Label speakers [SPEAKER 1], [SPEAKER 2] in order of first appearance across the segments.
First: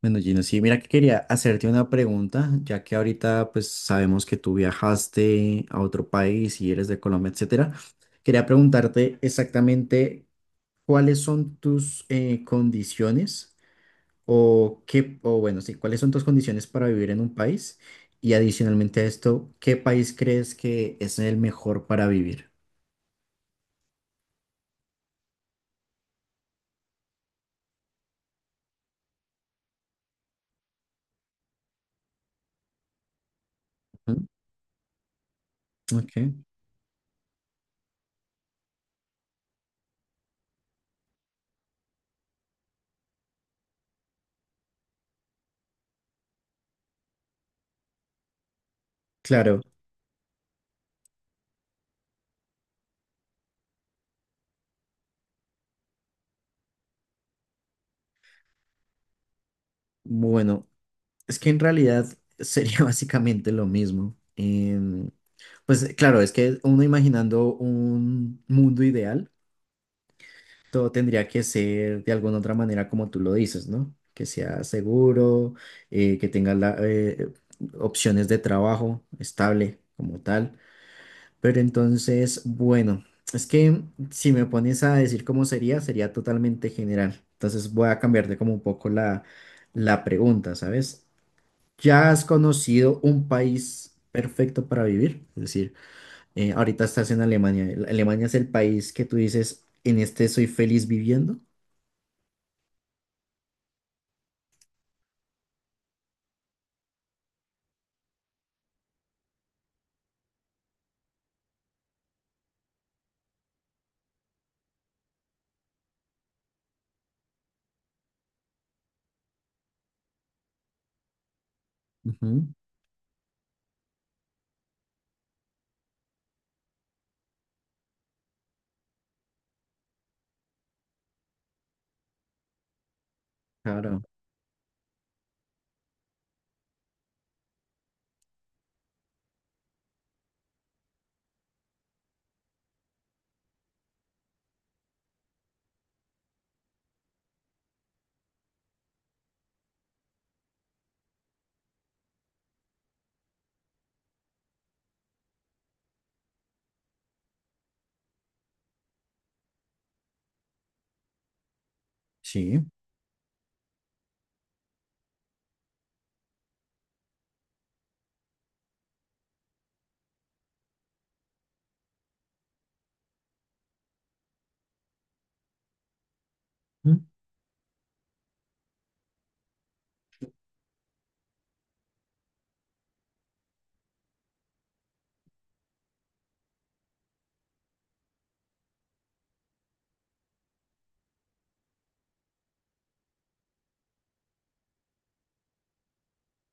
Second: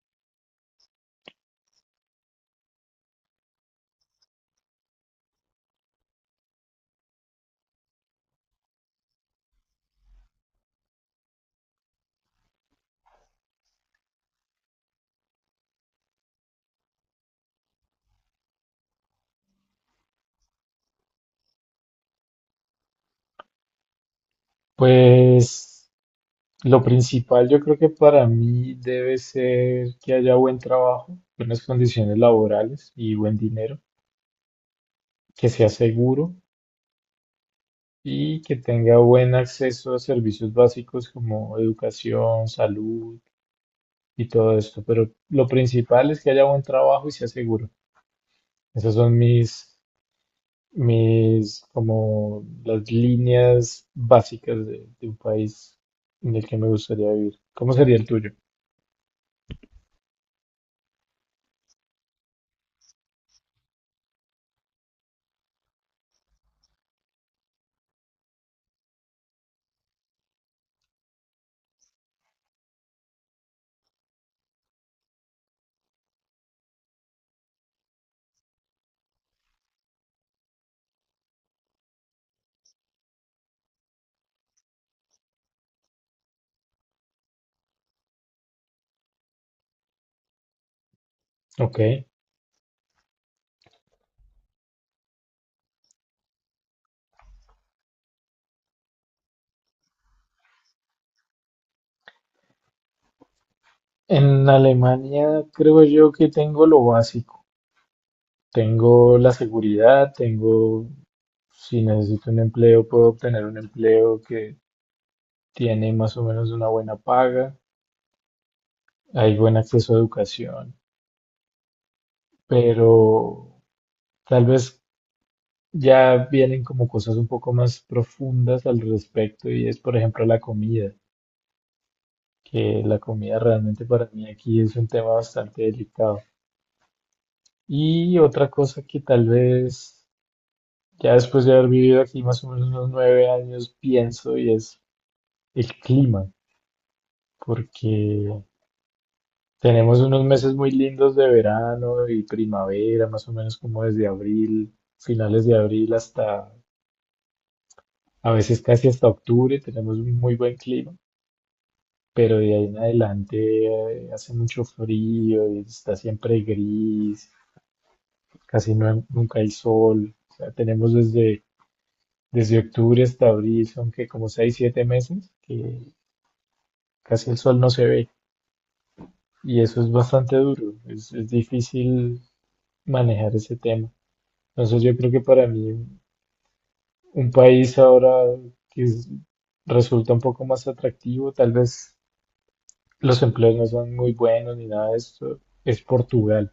[SPEAKER 1] Bueno, Gino, sí, mira que quería hacerte una pregunta, ya que ahorita pues sabemos que tú viajaste a otro país y eres de Colombia, etcétera. Quería preguntarte exactamente cuáles son tus condiciones o qué, o bueno, sí, cuáles son tus condiciones para vivir en un país y adicionalmente a esto, ¿qué país crees que es el mejor para vivir?
[SPEAKER 2] Pues lo principal yo creo que para mí debe ser que haya buen trabajo, buenas condiciones laborales y buen dinero,
[SPEAKER 1] Ujú.
[SPEAKER 2] que sea
[SPEAKER 1] Ok.
[SPEAKER 2] seguro y que tenga buen acceso a servicios básicos como educación, salud y todo esto. Pero lo principal es que haya buen trabajo y sea seguro. Esas son
[SPEAKER 1] Claro.
[SPEAKER 2] mis, como las líneas básicas de un país en el que me gustaría vivir. ¿Cómo sería el tuyo?
[SPEAKER 1] Bueno, es que en realidad sería básicamente lo mismo. Pues claro, es que uno imaginando un mundo ideal, todo tendría que ser de alguna otra manera como tú lo dices, ¿no? Que sea seguro, que tenga opciones de trabajo estable como tal. Pero entonces, bueno, es que si me pones a decir cómo sería, sería totalmente general. Entonces voy a cambiarte como un poco la pregunta, ¿sabes?
[SPEAKER 2] Ok.
[SPEAKER 1] ¿Ya has conocido un país perfecto para vivir? Es decir, ahorita estás en Alemania. Alemania es el país que tú dices, en este soy feliz viviendo.
[SPEAKER 2] En Alemania creo yo que tengo lo básico. Tengo la seguridad, tengo, si necesito un empleo, puedo obtener un empleo que tiene más o menos una buena paga, hay buen acceso a educación,
[SPEAKER 1] Ujú.
[SPEAKER 2] pero tal vez ya vienen como cosas un poco más profundas al respecto y es, por ejemplo, la comida, que la comida realmente
[SPEAKER 1] Claro,
[SPEAKER 2] para mí aquí es un tema bastante delicado. Y otra cosa que tal vez ya después de haber vivido aquí más o menos unos 9 años, pienso, y es el clima, porque tenemos unos meses muy lindos de verano y primavera, más o menos como desde abril, finales de abril hasta, a veces casi hasta octubre, tenemos un muy buen clima, pero de
[SPEAKER 1] sí.
[SPEAKER 2] ahí en adelante hace mucho frío y está siempre gris, casi no- nunca hay sol, o sea, tenemos desde... Desde octubre hasta abril son que como seis, siete meses que
[SPEAKER 1] Ujú.
[SPEAKER 2] casi el sol no se ve y eso es bastante duro, es difícil manejar ese tema. Entonces yo creo que para mí un país ahora que es- resulta un poco más atractivo, tal vez los empleos no son muy buenos ni nada de esto, es Portugal,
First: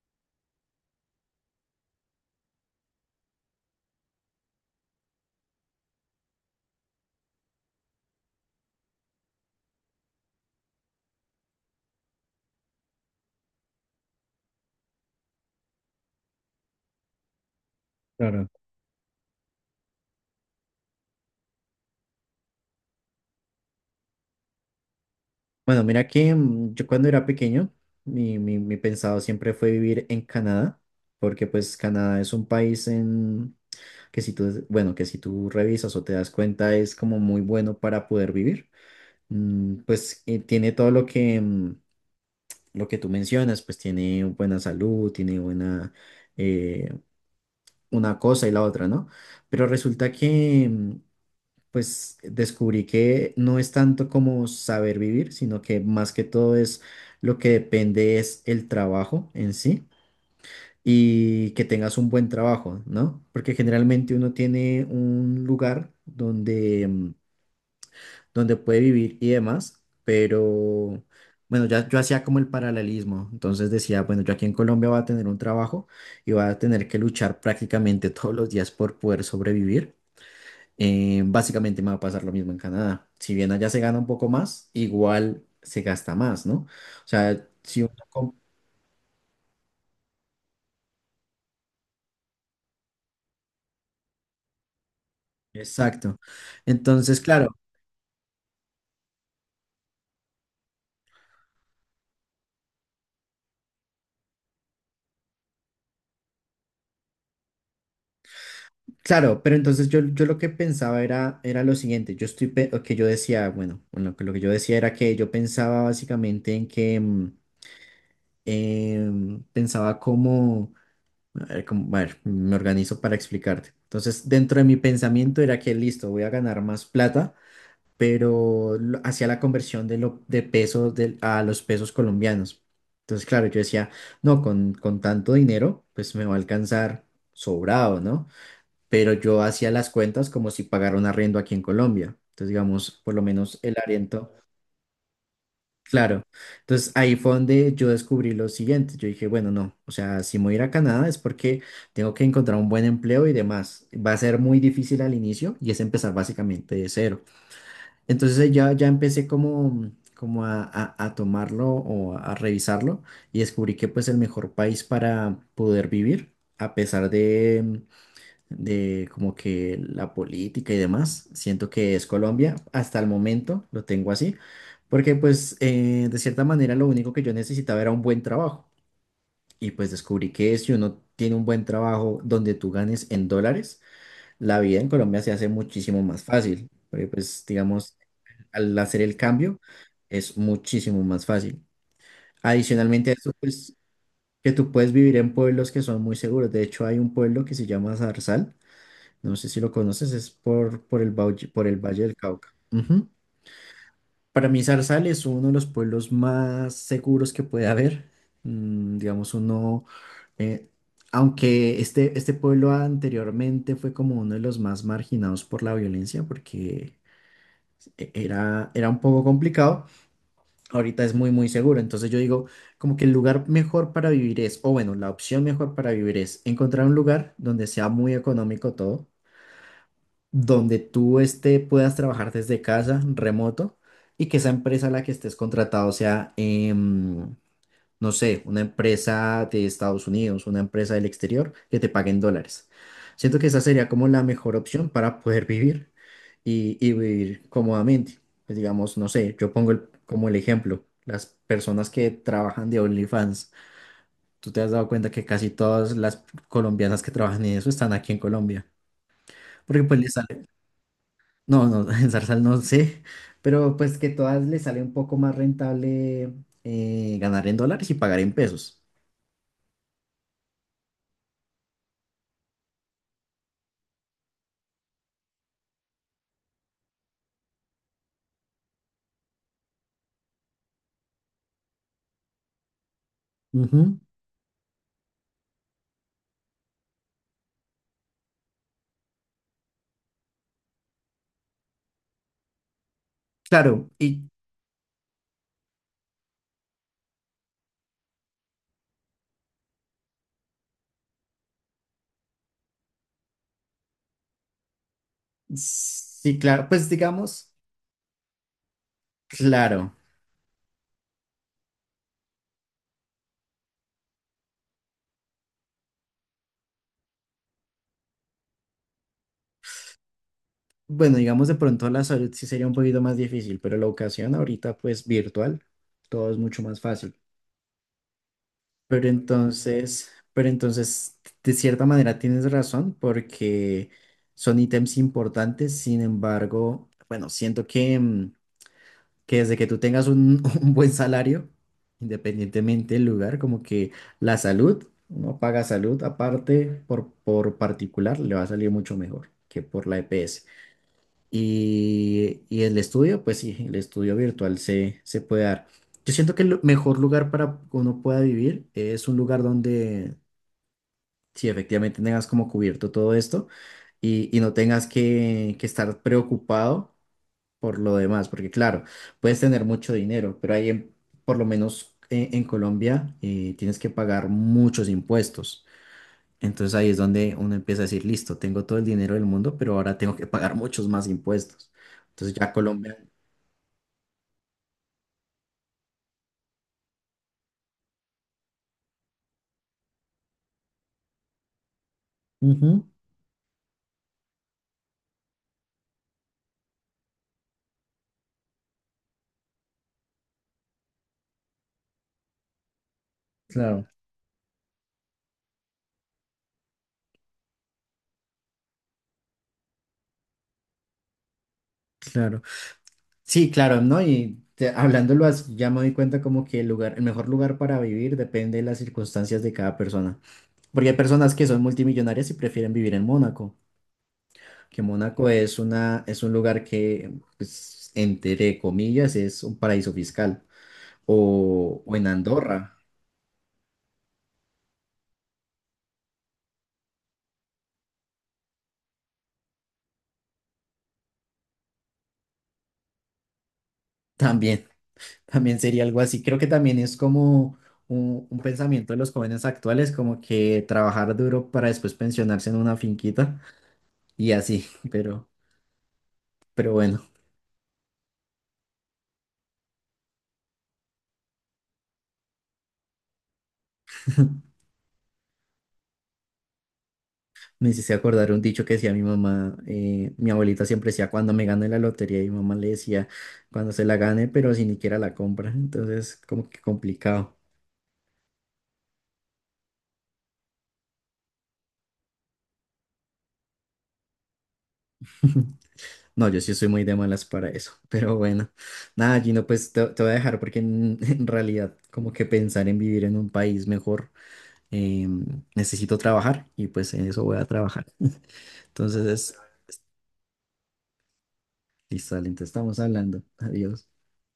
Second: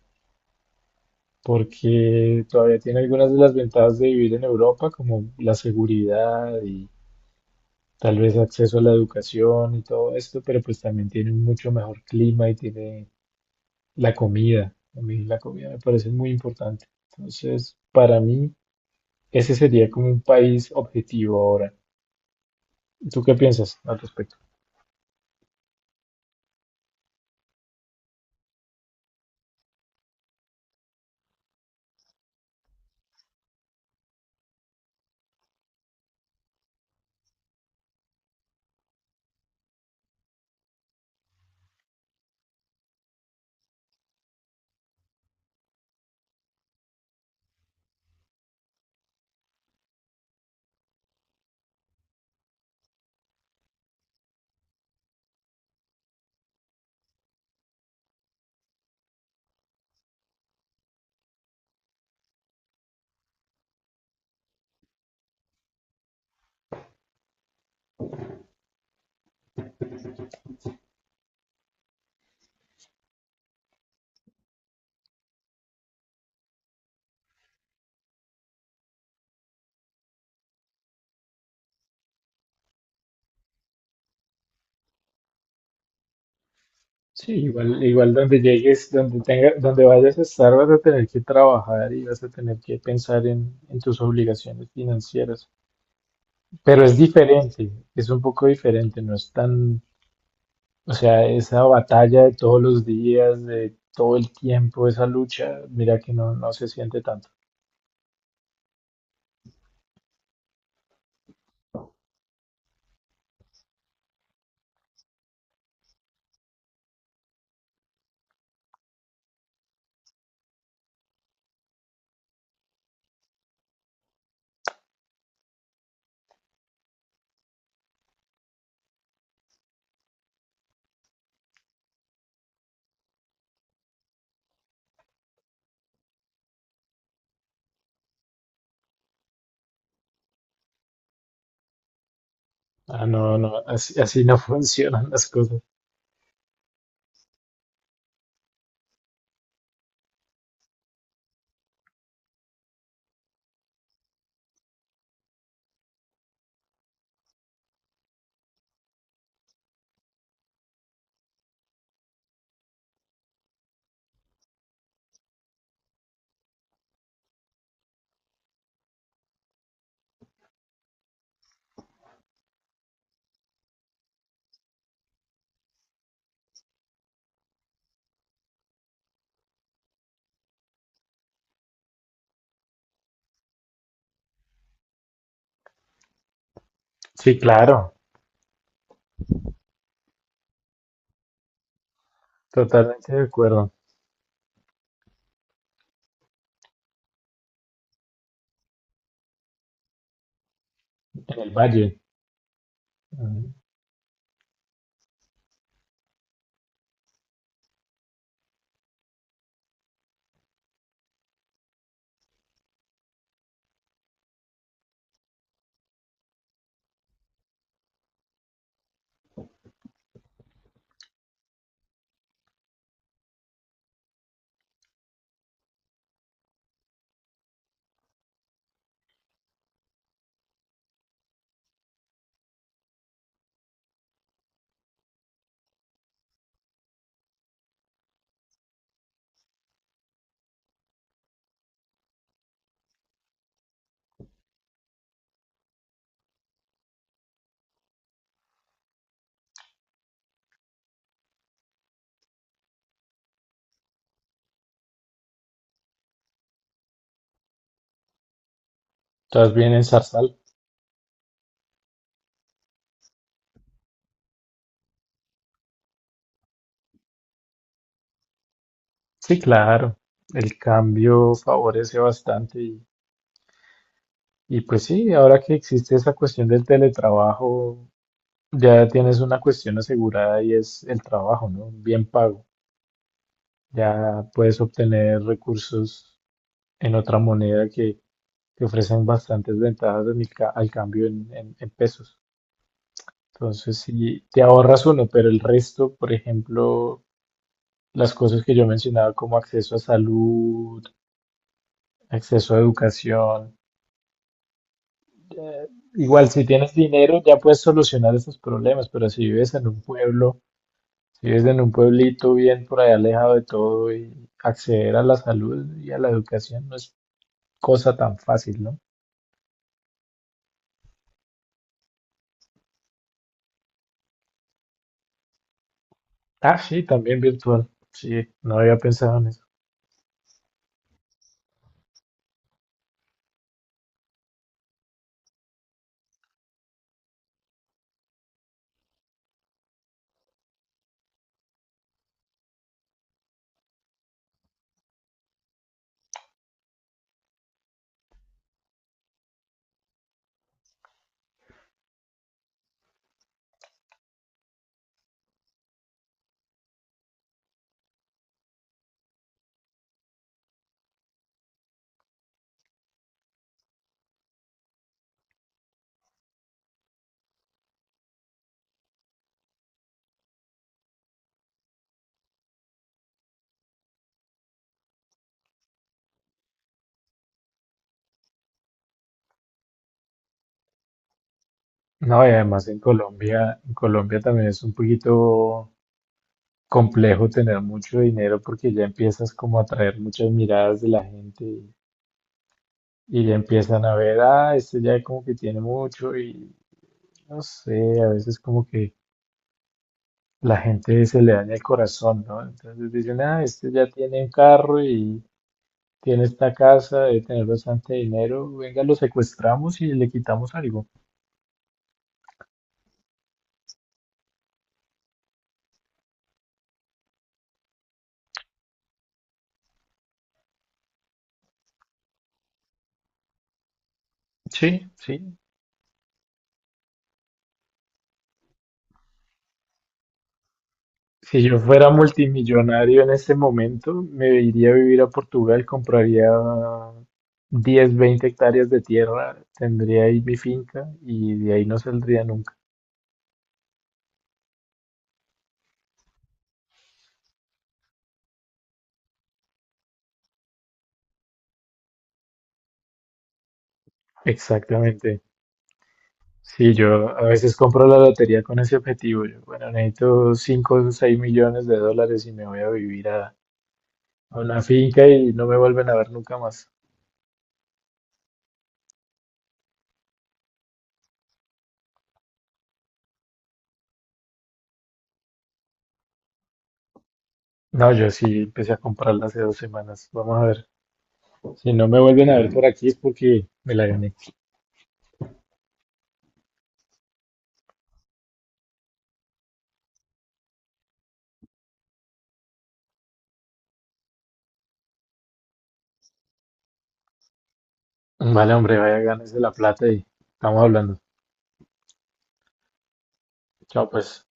[SPEAKER 2] porque todavía tiene algunas de las ventajas de vivir en Europa, como la seguridad y tal vez acceso a la educación y todo esto, pero pues también tiene un mucho mejor clima y tiene la comida, a mí la comida me parece muy importante. Entonces, para
[SPEAKER 1] Claro.
[SPEAKER 2] mí, ese sería como un país objetivo ahora. ¿Tú qué piensas al respecto?
[SPEAKER 1] Bueno, mira que yo cuando era pequeño, mi pensado siempre fue vivir en Canadá, porque pues Canadá es un país en que si tú, bueno, que si tú revisas o te das cuenta es como muy bueno para poder vivir. Pues tiene todo lo que lo que tú mencionas, pues tiene buena salud, tiene buena eh, una cosa y la otra, ¿no? Pero resulta que, pues descubrí que no es tanto como saber vivir, sino que más que todo es lo que depende es el trabajo en sí. Y que tengas un buen trabajo, ¿no? Porque generalmente uno tiene un lugar donde donde puede vivir y demás, pero bueno, ya yo hacía como el paralelismo, entonces decía, bueno, yo aquí en Colombia voy a tener un trabajo y voy a tener que luchar prácticamente todos los días por poder sobrevivir. Básicamente me va a pasar lo mismo en Canadá. Si bien allá se gana un poco más, igual se gasta más, ¿no? O
[SPEAKER 2] Sí,
[SPEAKER 1] sea,
[SPEAKER 2] igual,
[SPEAKER 1] si uno...
[SPEAKER 2] igual donde llegues, donde tenga, donde vayas a estar, vas a tener que trabajar y vas a tener que pensar en tus obligaciones financieras.
[SPEAKER 1] Exacto.
[SPEAKER 2] Pero es
[SPEAKER 1] Entonces, claro,
[SPEAKER 2] diferente, es un poco diferente, no es tan, o sea, esa batalla de todos los días, de todo el tiempo, esa lucha, mira que no, no se siente tanto.
[SPEAKER 1] claro, pero entonces yo lo que pensaba era lo siguiente, yo estoy, pe- o que yo decía, bueno, bueno, que lo que yo decía era que yo pensaba básicamente en que pensaba como, a ver, a ver, me organizo para explicarte. Entonces, dentro de mi pensamiento era que listo, voy a ganar más plata, pero hacía la conversión de pesos a los pesos colombianos. Entonces, claro, yo decía, no, con tanto dinero, pues me va a alcanzar sobrado, ¿no? Pero yo hacía las cuentas como si pagara un arriendo aquí en Colombia. Entonces, digamos,
[SPEAKER 2] Ah,
[SPEAKER 1] por lo
[SPEAKER 2] no, no,
[SPEAKER 1] menos el
[SPEAKER 2] así, así
[SPEAKER 1] arriendo,
[SPEAKER 2] no funcionan las cosas.
[SPEAKER 1] claro. Entonces, ahí fue donde yo descubrí lo siguiente. Yo dije, bueno, no, o sea, si me voy a ir a Canadá es porque tengo que encontrar un buen empleo y demás. Va a ser muy difícil al inicio y es empezar básicamente de cero. Entonces, ya empecé como... como a tomarlo o a revisarlo y descubrí que pues el mejor país para poder vivir, a pesar de como que la política y demás. Siento que es Colombia, hasta el momento lo tengo así, porque pues de cierta manera lo único que yo necesitaba era un buen trabajo y pues descubrí que si uno tiene un buen trabajo donde tú ganes en dólares, la vida en Colombia se hace muchísimo más fácil, porque
[SPEAKER 2] Sí,
[SPEAKER 1] pues
[SPEAKER 2] claro,
[SPEAKER 1] digamos, al hacer el cambio es muchísimo más fácil. Adicionalmente a
[SPEAKER 2] totalmente de
[SPEAKER 1] eso,
[SPEAKER 2] acuerdo.
[SPEAKER 1] pues que tú puedes vivir en pueblos que son muy seguros. De hecho, hay un pueblo que se llama Zarzal, no sé si lo conoces, es por,
[SPEAKER 2] En el
[SPEAKER 1] Bauchi- por el
[SPEAKER 2] valle,
[SPEAKER 1] Valle del Cauca. Ujú.
[SPEAKER 2] mm,
[SPEAKER 1] Para mí, Zarzal es uno de los pueblos más seguros que puede haber. Digamos, uno, eh, aunque este pueblo anteriormente fue como uno de los más marginados por la violencia, porque era un poco complicado, ahorita es muy, muy seguro. Entonces yo digo, como que el lugar mejor para vivir es, o bueno, la opción mejor para vivir es encontrar un lugar donde sea muy económico todo donde tú este, puedas trabajar desde casa, remoto, y que esa empresa a la que estés contratado sea, no sé, una empresa de Estados Unidos, una empresa del exterior, que te paguen dólares. Siento que esa sería como la mejor opción para poder vivir y vivir cómodamente. Pues digamos, no sé, yo pongo como el ejemplo, las personas que trabajan de OnlyFans. Tú te has dado cuenta que casi todas las colombianas que trabajan en eso están aquí en Colombia,
[SPEAKER 2] estás bien
[SPEAKER 1] porque
[SPEAKER 2] en
[SPEAKER 1] pues les
[SPEAKER 2] Zarzal.
[SPEAKER 1] no, no, en Zarzal no sé, pero pues que todas les sale un poco más rentable ganar en dólares y pagar en pesos.
[SPEAKER 2] Sí, claro, el cambio favorece bastante y pues sí, ahora que existe esa cuestión del teletrabajo, ya tienes una cuestión asegurada y es el trabajo, ¿no? Bien pago.
[SPEAKER 1] Ujú.
[SPEAKER 2] Ya puedes obtener recursos en otra moneda que ofrecen bastantes ventajas en el ca- al cambio en pesos. Entonces,
[SPEAKER 1] Claro,
[SPEAKER 2] si
[SPEAKER 1] y
[SPEAKER 2] te ahorras uno, pero el resto, por ejemplo, las cosas que yo mencionaba como acceso a salud, acceso a educación, eh, igual
[SPEAKER 1] sí,
[SPEAKER 2] si
[SPEAKER 1] claro,
[SPEAKER 2] tienes
[SPEAKER 1] pues
[SPEAKER 2] dinero ya
[SPEAKER 1] digamos,
[SPEAKER 2] puedes solucionar esos problemas, pero si vives en un
[SPEAKER 1] claro.
[SPEAKER 2] pueblo, si vives en un pueblito bien por allá alejado de todo y acceder a la salud y a la educación no es cosa tan fácil, ¿no?
[SPEAKER 1] Bueno, digamos de pronto la salud sí sería un poquito más difícil, pero la educación ahorita pues virtual, todo es
[SPEAKER 2] Ah,
[SPEAKER 1] mucho más
[SPEAKER 2] sí,
[SPEAKER 1] fácil.
[SPEAKER 2] también virtual. Sí, no había pensado en eso.
[SPEAKER 1] Pero entonces, de cierta manera tienes razón porque son ítems importantes, sin embargo, bueno, siento que, que desde que tú tengas un, un buen salario, independientemente del lugar, como que la salud, uno paga salud aparte por particular, le va a salir mucho mejor que por la EPS. Y el estudio, pues sí, el estudio se puede dar. Yo siento que el mejor lugar para que uno pueda vivir es un lugar donde si efectivamente tengas como cubierto todo esto y no tengas que estar preocupado por lo demás, porque claro, puedes tener mucho dinero, pero ahí, por lo menos en Colombia, tienes que pagar muchos impuestos. Entonces ahí es donde uno empieza a decir, listo, tengo todo el dinero del mundo, pero ahora tengo que pagar muchos más impuestos.
[SPEAKER 2] No, y
[SPEAKER 1] Entonces ya
[SPEAKER 2] además
[SPEAKER 1] Colombia...
[SPEAKER 2] En Colombia también es un poquito complejo tener mucho dinero porque ya empiezas como a atraer muchas miradas de la gente
[SPEAKER 1] Ujú,
[SPEAKER 2] y ya empiezan a ver, ah, este ya como que tiene mucho y no sé, a veces como que la gente se le daña el corazón, ¿no? Entonces dicen, ah, este ya
[SPEAKER 1] claro,
[SPEAKER 2] tiene un carro y tiene esta casa, debe tener bastante dinero, venga, lo secuestramos y le quitamos algo.
[SPEAKER 1] claro. Sí, claro, ¿no? Y hablándolo así, ya me doy cuenta como que el lugar, el mejor lugar para vivir depende de las circunstancias de cada persona. Porque hay personas que son multimillonarias y prefieren vivir en Mónaco, que
[SPEAKER 2] Sí,
[SPEAKER 1] Mónaco
[SPEAKER 2] sí,
[SPEAKER 1] es una, es un lugar que, pues, entre comillas, es un paraíso fiscal.
[SPEAKER 2] si yo fuera
[SPEAKER 1] O en Andorra,
[SPEAKER 2] multimillonario en este momento, me iría a vivir a Portugal, compraría 10, 20 hectáreas de tierra, tendría ahí mi finca y de ahí no saldría nunca.
[SPEAKER 1] también, también sería algo así. Creo que también es como un pensamiento de los jóvenes actuales, como que trabajar duro para después pensionarse en una finquita y así,
[SPEAKER 2] Exactamente.
[SPEAKER 1] pero,
[SPEAKER 2] Sí,
[SPEAKER 1] pero bueno.
[SPEAKER 2] yo a veces compro la lotería con ese objetivo. Yo, bueno, necesito 5, o 6 millones de dólares y me voy a vivir a una finca y no me vuelven a ver nunca más.
[SPEAKER 1] Me hiciste acordar un dicho que decía mi mamá, mi abuelita siempre decía cuando me gane la lotería y mi mamá le decía cuando se la gane, pero si ni siquiera la compra, entonces como que complicado.
[SPEAKER 2] No, yo sí empecé a comprarla hace 2 semanas. Vamos a ver. Si no me vuelven a ver por aquí es porque me la gané.
[SPEAKER 1] No, yo sí soy muy de malas para eso, pero bueno, nada, Gino, pues te voy a dejar porque en, en realidad como que pensar en vivir en un país mejor, eh, necesito trabajar y pues en eso voy a trabajar.
[SPEAKER 2] Vale, hombre, vaya, ganes
[SPEAKER 1] Entonces,
[SPEAKER 2] de la plata y estamos hablando.
[SPEAKER 1] listo, dale, entonces estamos hablando, adiós.
[SPEAKER 2] Chao, pues.